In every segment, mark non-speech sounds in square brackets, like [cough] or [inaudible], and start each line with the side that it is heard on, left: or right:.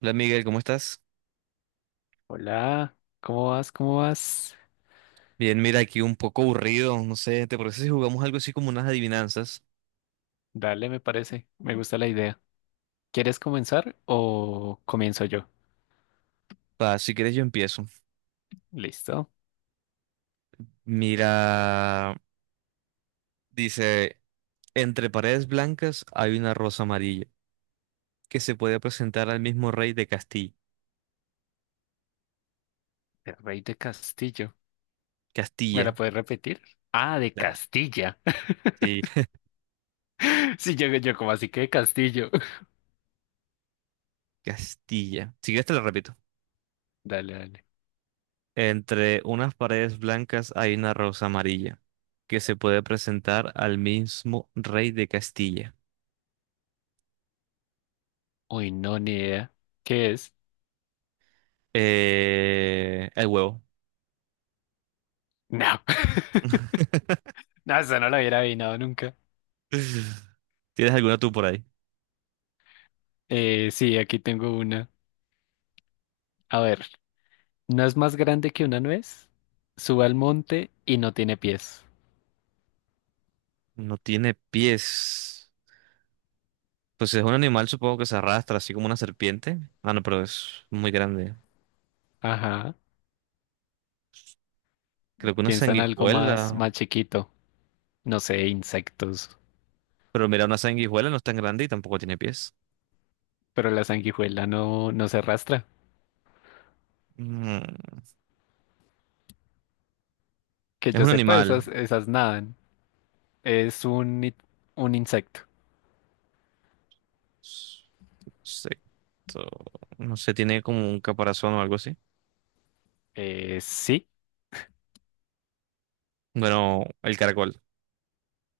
right: Hola Miguel, ¿cómo estás?
left: Hola, ¿cómo vas? ¿Cómo vas?
right: Bien, mira, aquí un poco aburrido, no sé, ¿te parece si jugamos algo así como unas adivinanzas?
left: Dale, me parece. Me gusta la idea. ¿Quieres comenzar o comienzo yo?
right: Va, si quieres yo empiezo.
left: Listo.
right: Mira, dice, entre paredes blancas hay una rosa amarilla que se puede presentar al mismo rey de Castilla.
left: El rey de Castillo. ¿Me la
right: Castilla.
left: puedes repetir? Ah, de Castilla. [laughs]
right: Sí,
left: Sí, yo como así que de Castillo. [laughs]
right: Castilla. Si quieres te lo repito.
left: Dale, dale.
right: Entre unas paredes blancas hay una rosa amarilla que se puede presentar al mismo rey de Castilla.
left: Uy, no, ni idea. ¿Qué es?
right: El huevo.
left: No. [laughs]
right: [laughs]
left: No, eso no lo hubiera adivinado nunca.
right: [laughs] ¿Tienes alguna tú por ahí?
left: Sí, aquí tengo una. A ver, ¿no es más grande que una nuez? Sube al monte y no tiene pies.
right: No tiene pies. Pues es un animal, supongo que se arrastra, así como una serpiente. Ah, no, pero es muy grande.
left: Ajá.
right: Creo que una
left: Piensa en algo
right: sanguijuela.
left: más chiquito. No sé, insectos.
right: Pero mira, una sanguijuela no es tan grande y tampoco tiene pies.
left: Pero la sanguijuela no se arrastra.
right: Mm,
left: Que
right: Es
left: yo
right: un
left: sepa,
right: animal.
left: esas nadan. Es un, un insecto.
right: S- Insecto. No sé, tiene como un caparazón o algo así.
left: Eh, sí,
right: Bueno, el caracol.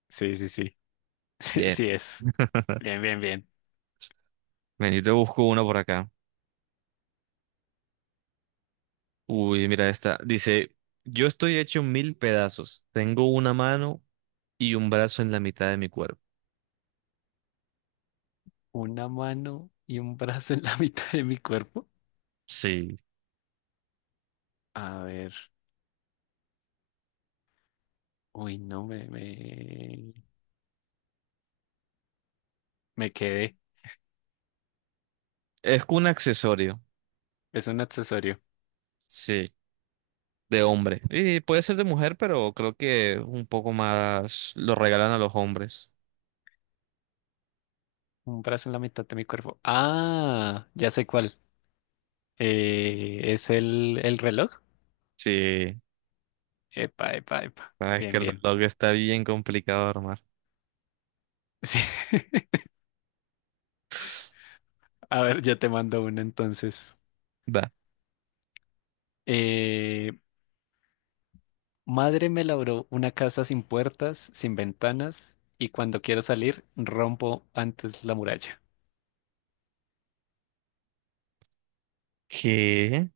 left: sí, sí, sí. [laughs]
right: Bien.
left: Sí es. Bien, bien, bien.
right: Ven, yo te busco uno por acá. Uy, mira esta. Dice, yo estoy hecho mil pedazos. Tengo una mano y un brazo en la mitad de mi cuerpo.
left: Una mano y un brazo en la [laughs] mitad de mi cuerpo.
right: Sí,
left: A ver. Uy, no, me quedé.
right: es un accesorio.
left: Es un accesorio.
right: Sí, de hombre. Y puede ser de mujer, pero creo que un poco más lo regalan a los hombres.
left: Un brazo en la mitad de mi cuerpo. Ah, ya sé cuál. ¿Es el reloj?
right: Sí.
left: Epa, epa, epa.
right: Ah, es que
left: Bien,
right: el
left: bien.
right: reloj está bien complicado de armar.
left: [laughs] Sí.
right: [sighs]
left: A ver, yo te mando uno entonces.
right: Va.
left: Eh, madre me labró una casa sin puertas, sin ventanas, y cuando quiero salir, rompo antes la muralla.
right: ¿Qué?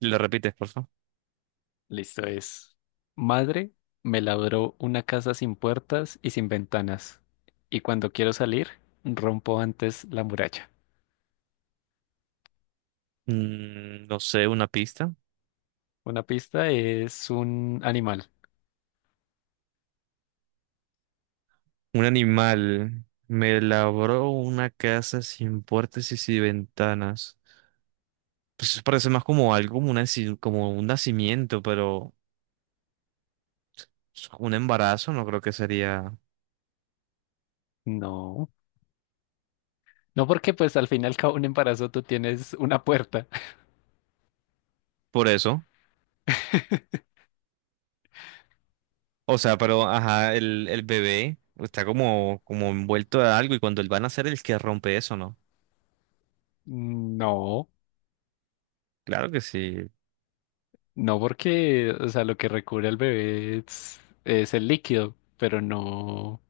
right: ¿Lo repites, por favor?
left: Listo es. Madre me labró una casa sin puertas y sin ventanas, y cuando quiero salir, rompo antes la muralla.
right: Mm, no sé, una pista.
left: Una pista es un animal.
right: Un animal me labró una casa sin puertas y sin ventanas. Pues eso parece más como algo, como, una, como un nacimiento, pero un embarazo no creo que sería
left: No. No porque pues al fin y al cabo un embarazo tú tienes una puerta.
right: por eso.
left: [laughs]
right: O sea, pero ajá, el bebé está como, como envuelto de algo y cuando él va a nacer el que rompe eso, ¿no?
left: No.
right: Claro que sí.
left: No porque, o sea, lo que recubre al bebé es el líquido, pero no,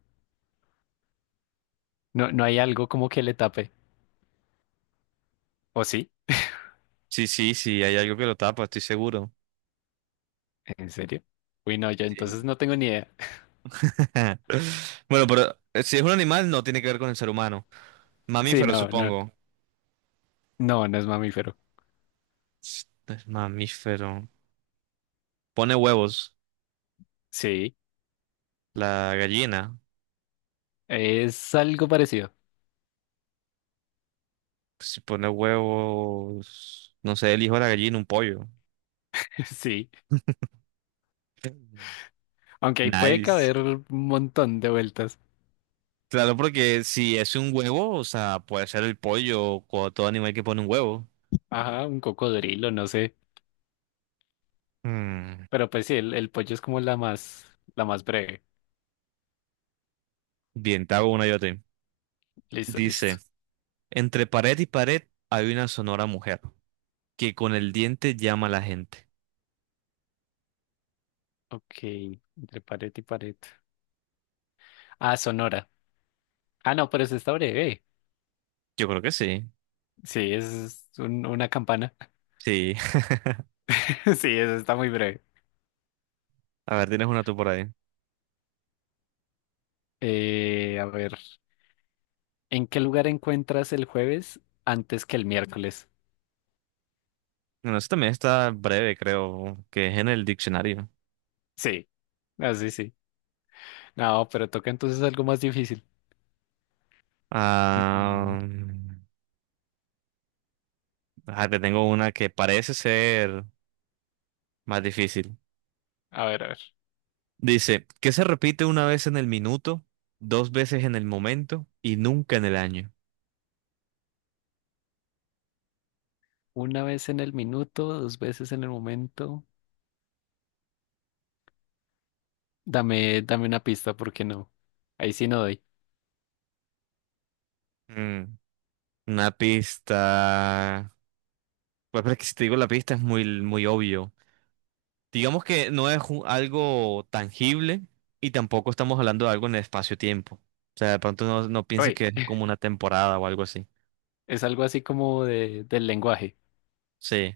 left: no, no hay algo como que le tape. ¿O sí?
right: Sí, sí, sí, hay algo que lo tapa, estoy seguro.
left: ¿En serio? Uy, no, yo
right: Sí.
left: entonces no tengo ni idea. [laughs]
right: [laughs] Bueno, pero si es un animal no tiene que ver con el ser humano.
left: Sí,
right: Mamífero, supongo.
left: no es mamífero.
right: Es mamífero. Pone huevos.
left: Sí,
right: La gallina.
left: es algo parecido.
right: Si pone huevos, no sé, el hijo de la gallina, un pollo.
left: [laughs] Sí,
right: [laughs]
left: aunque ahí puede
right: Nice.
left: caber un montón de vueltas.
right: Claro, porque si es un huevo, o sea, puede ser el pollo o todo animal que pone un huevo.
left: Ajá, un cocodrilo, no sé.
right: Mm,
left: Pero pues sí, el pollo es como la más breve.
right: bien, te hago una yo a ti.
left: Listo,
right: Dice,
left: listo.
right: entre pared y pared hay una sonora mujer que con el diente llama a la gente.
left: Ok, entre pared y pared. Ah, Sonora. Ah, no, pero esa está breve.
right: Yo creo que sí.
left: Sí, es una campana.
right: Sí. [laughs]
left: [laughs] Sí, eso está muy breve.
right: A ver, tienes una tú por ahí.
left: A ver, ¿en qué lugar encuentras el jueves antes que el miércoles?
right: Bueno, esta también está breve, creo, que es en el diccionario.
left: Sí, así sí. No, pero toca entonces algo más difícil. Mm,
right: Ah, te tengo una que parece ser más difícil.
left: a ver, a ver.
right: Dice, ¿qué se repite una vez en el minuto, dos veces en el momento y nunca en el año?
left: Una vez en el minuto, dos veces en el momento. Dame una pista, porque no. Ahí sí no doy.
right: Mm, una pista. Pues pero es que si te digo la pista es muy, muy obvio. Digamos que no es algo tangible y tampoco estamos hablando de algo en el espacio-tiempo. O sea, de pronto no, no pienses
left: Oye,
right: que es como
left: [laughs]
right: una temporada o algo así.
left: es algo así como del lenguaje.
right: Sí,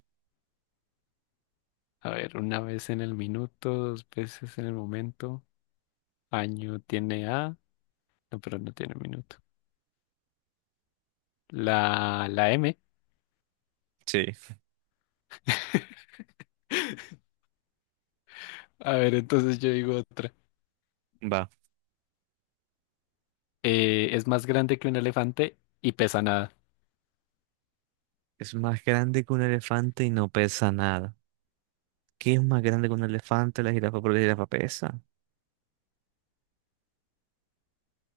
left: A ver, una vez en el minuto, dos veces en el momento. Año tiene A. No, pero no tiene minuto. La M.
right: sí,
left: [laughs] A ver, entonces yo digo otra.
right: va.
left: Es más grande que un elefante y pesa nada.
right: Es más grande que un elefante y no pesa nada. ¿Qué es más grande que un elefante? La jirafa, porque la jirafa pesa.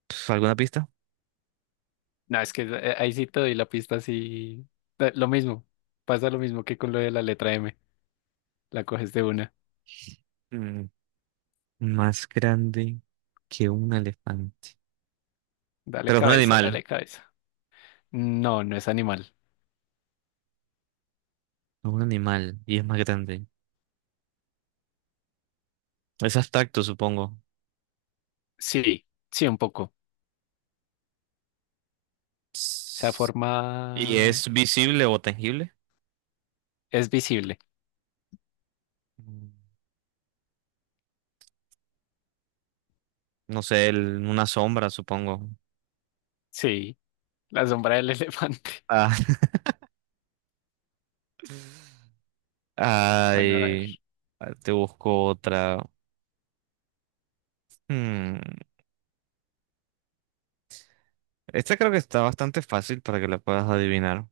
right: Pf, ¿alguna pista?
left: No, es que ahí sí te doy la pista así. Lo mismo. Pasa lo mismo que con lo de la letra M. La coges de una.
right: Más grande que un elefante.
left: Dale
right: Pero es un
left: cabeza,
right: animal.
left: dale cabeza. No, no es animal.
right: No, un animal. Y es más grande. Es abstracto, supongo.
left: Sí, sí, un poco. O sea,
right: Ts- ¿Y
left: forma
right: es visible o tangible?
left: es visible.
right: Mm, no sé, una sombra, supongo.
left: Sí, la sombra del elefante. [laughs]
right: Ah, [laughs]
left: Bueno, a ver.
right: ay, ah, te busco otra. Hmm, esta creo que está bastante fácil para que la puedas adivinar.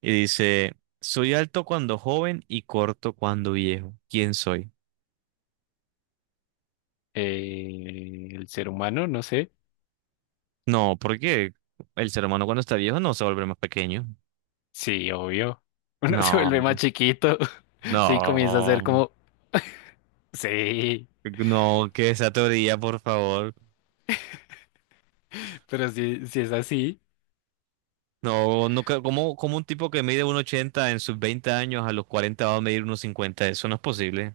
right: Y dice, soy alto cuando joven y corto cuando viejo. ¿Quién soy?
left: El ser humano, no sé.
right: No, porque el ser humano cuando está viejo no se vuelve más pequeño.
left: Sí, obvio. [laughs] Uno se vuelve más
right: No,
left: chiquito. [laughs] Sí, comienza a ser
right: no,
left: como, sí,
right: no, que esa teoría, por favor.
left: pero si es así,
right: No, no, ¿cómo, cómo un tipo que mide 1,80 en sus 20 años a los 40 va a medir 1,50? Eso no es posible.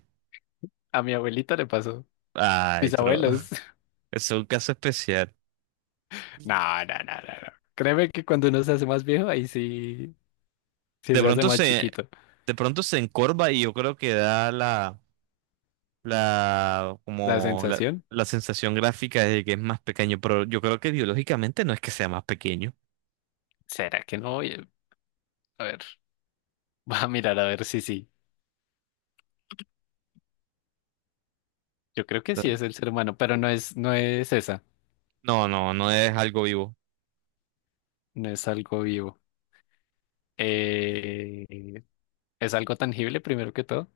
left: a mi abuelita le pasó.
right: Ay,
left: Mis
right: pero
left: abuelos.
right: [laughs]
left: [laughs]
right: es un caso especial.
left: No. Créeme que cuando uno se hace más viejo, ahí sí, sí
right: De
left: se hace
right: pronto
left: más
right: se,
left: chiquito.
right: de pronto se encorva y yo creo que da la, la,
left: La
right: como la,
left: sensación,
right: la sensación gráfica de que es más pequeño, pero yo creo que biológicamente no es que sea más pequeño.
left: ¿será que no? Oye, a ver, [laughs] voy a mirar a ver si sí. Yo creo que sí es el ser humano, pero no es esa.
right: No, no, no es algo vivo.
left: No es algo vivo. Eh, ¿Es algo tangible primero que todo?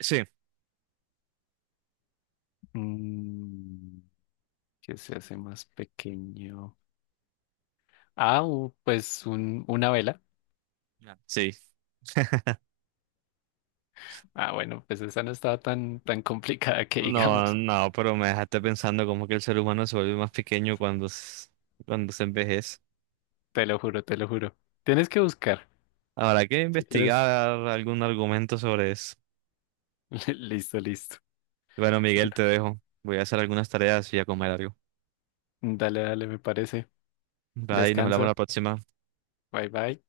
right: Sí,
left: Mm. Que se hace más pequeño. Ah, una vela.
right: claro. Sí.
left: Ah, bueno, pues esa no estaba tan complicada que
right: No,
left: digamos.
right: no, pero me dejaste pensando como que el ser humano se vuelve más pequeño cuando, cuando se envejece.
left: Te lo juro, te lo juro. Tienes que buscar.
right: Habrá que
left: Si quieres,
right: investigar algún argumento sobre eso.
left: [laughs] listo, listo.
right: Bueno, Miguel,
left: Bueno,
right: te dejo. Voy a hacer algunas tareas y a comer algo.
left: dale, dale, me parece.
right: Bye, nos hablamos la
left: Descansa.
right: próxima.
left: Bye, bye.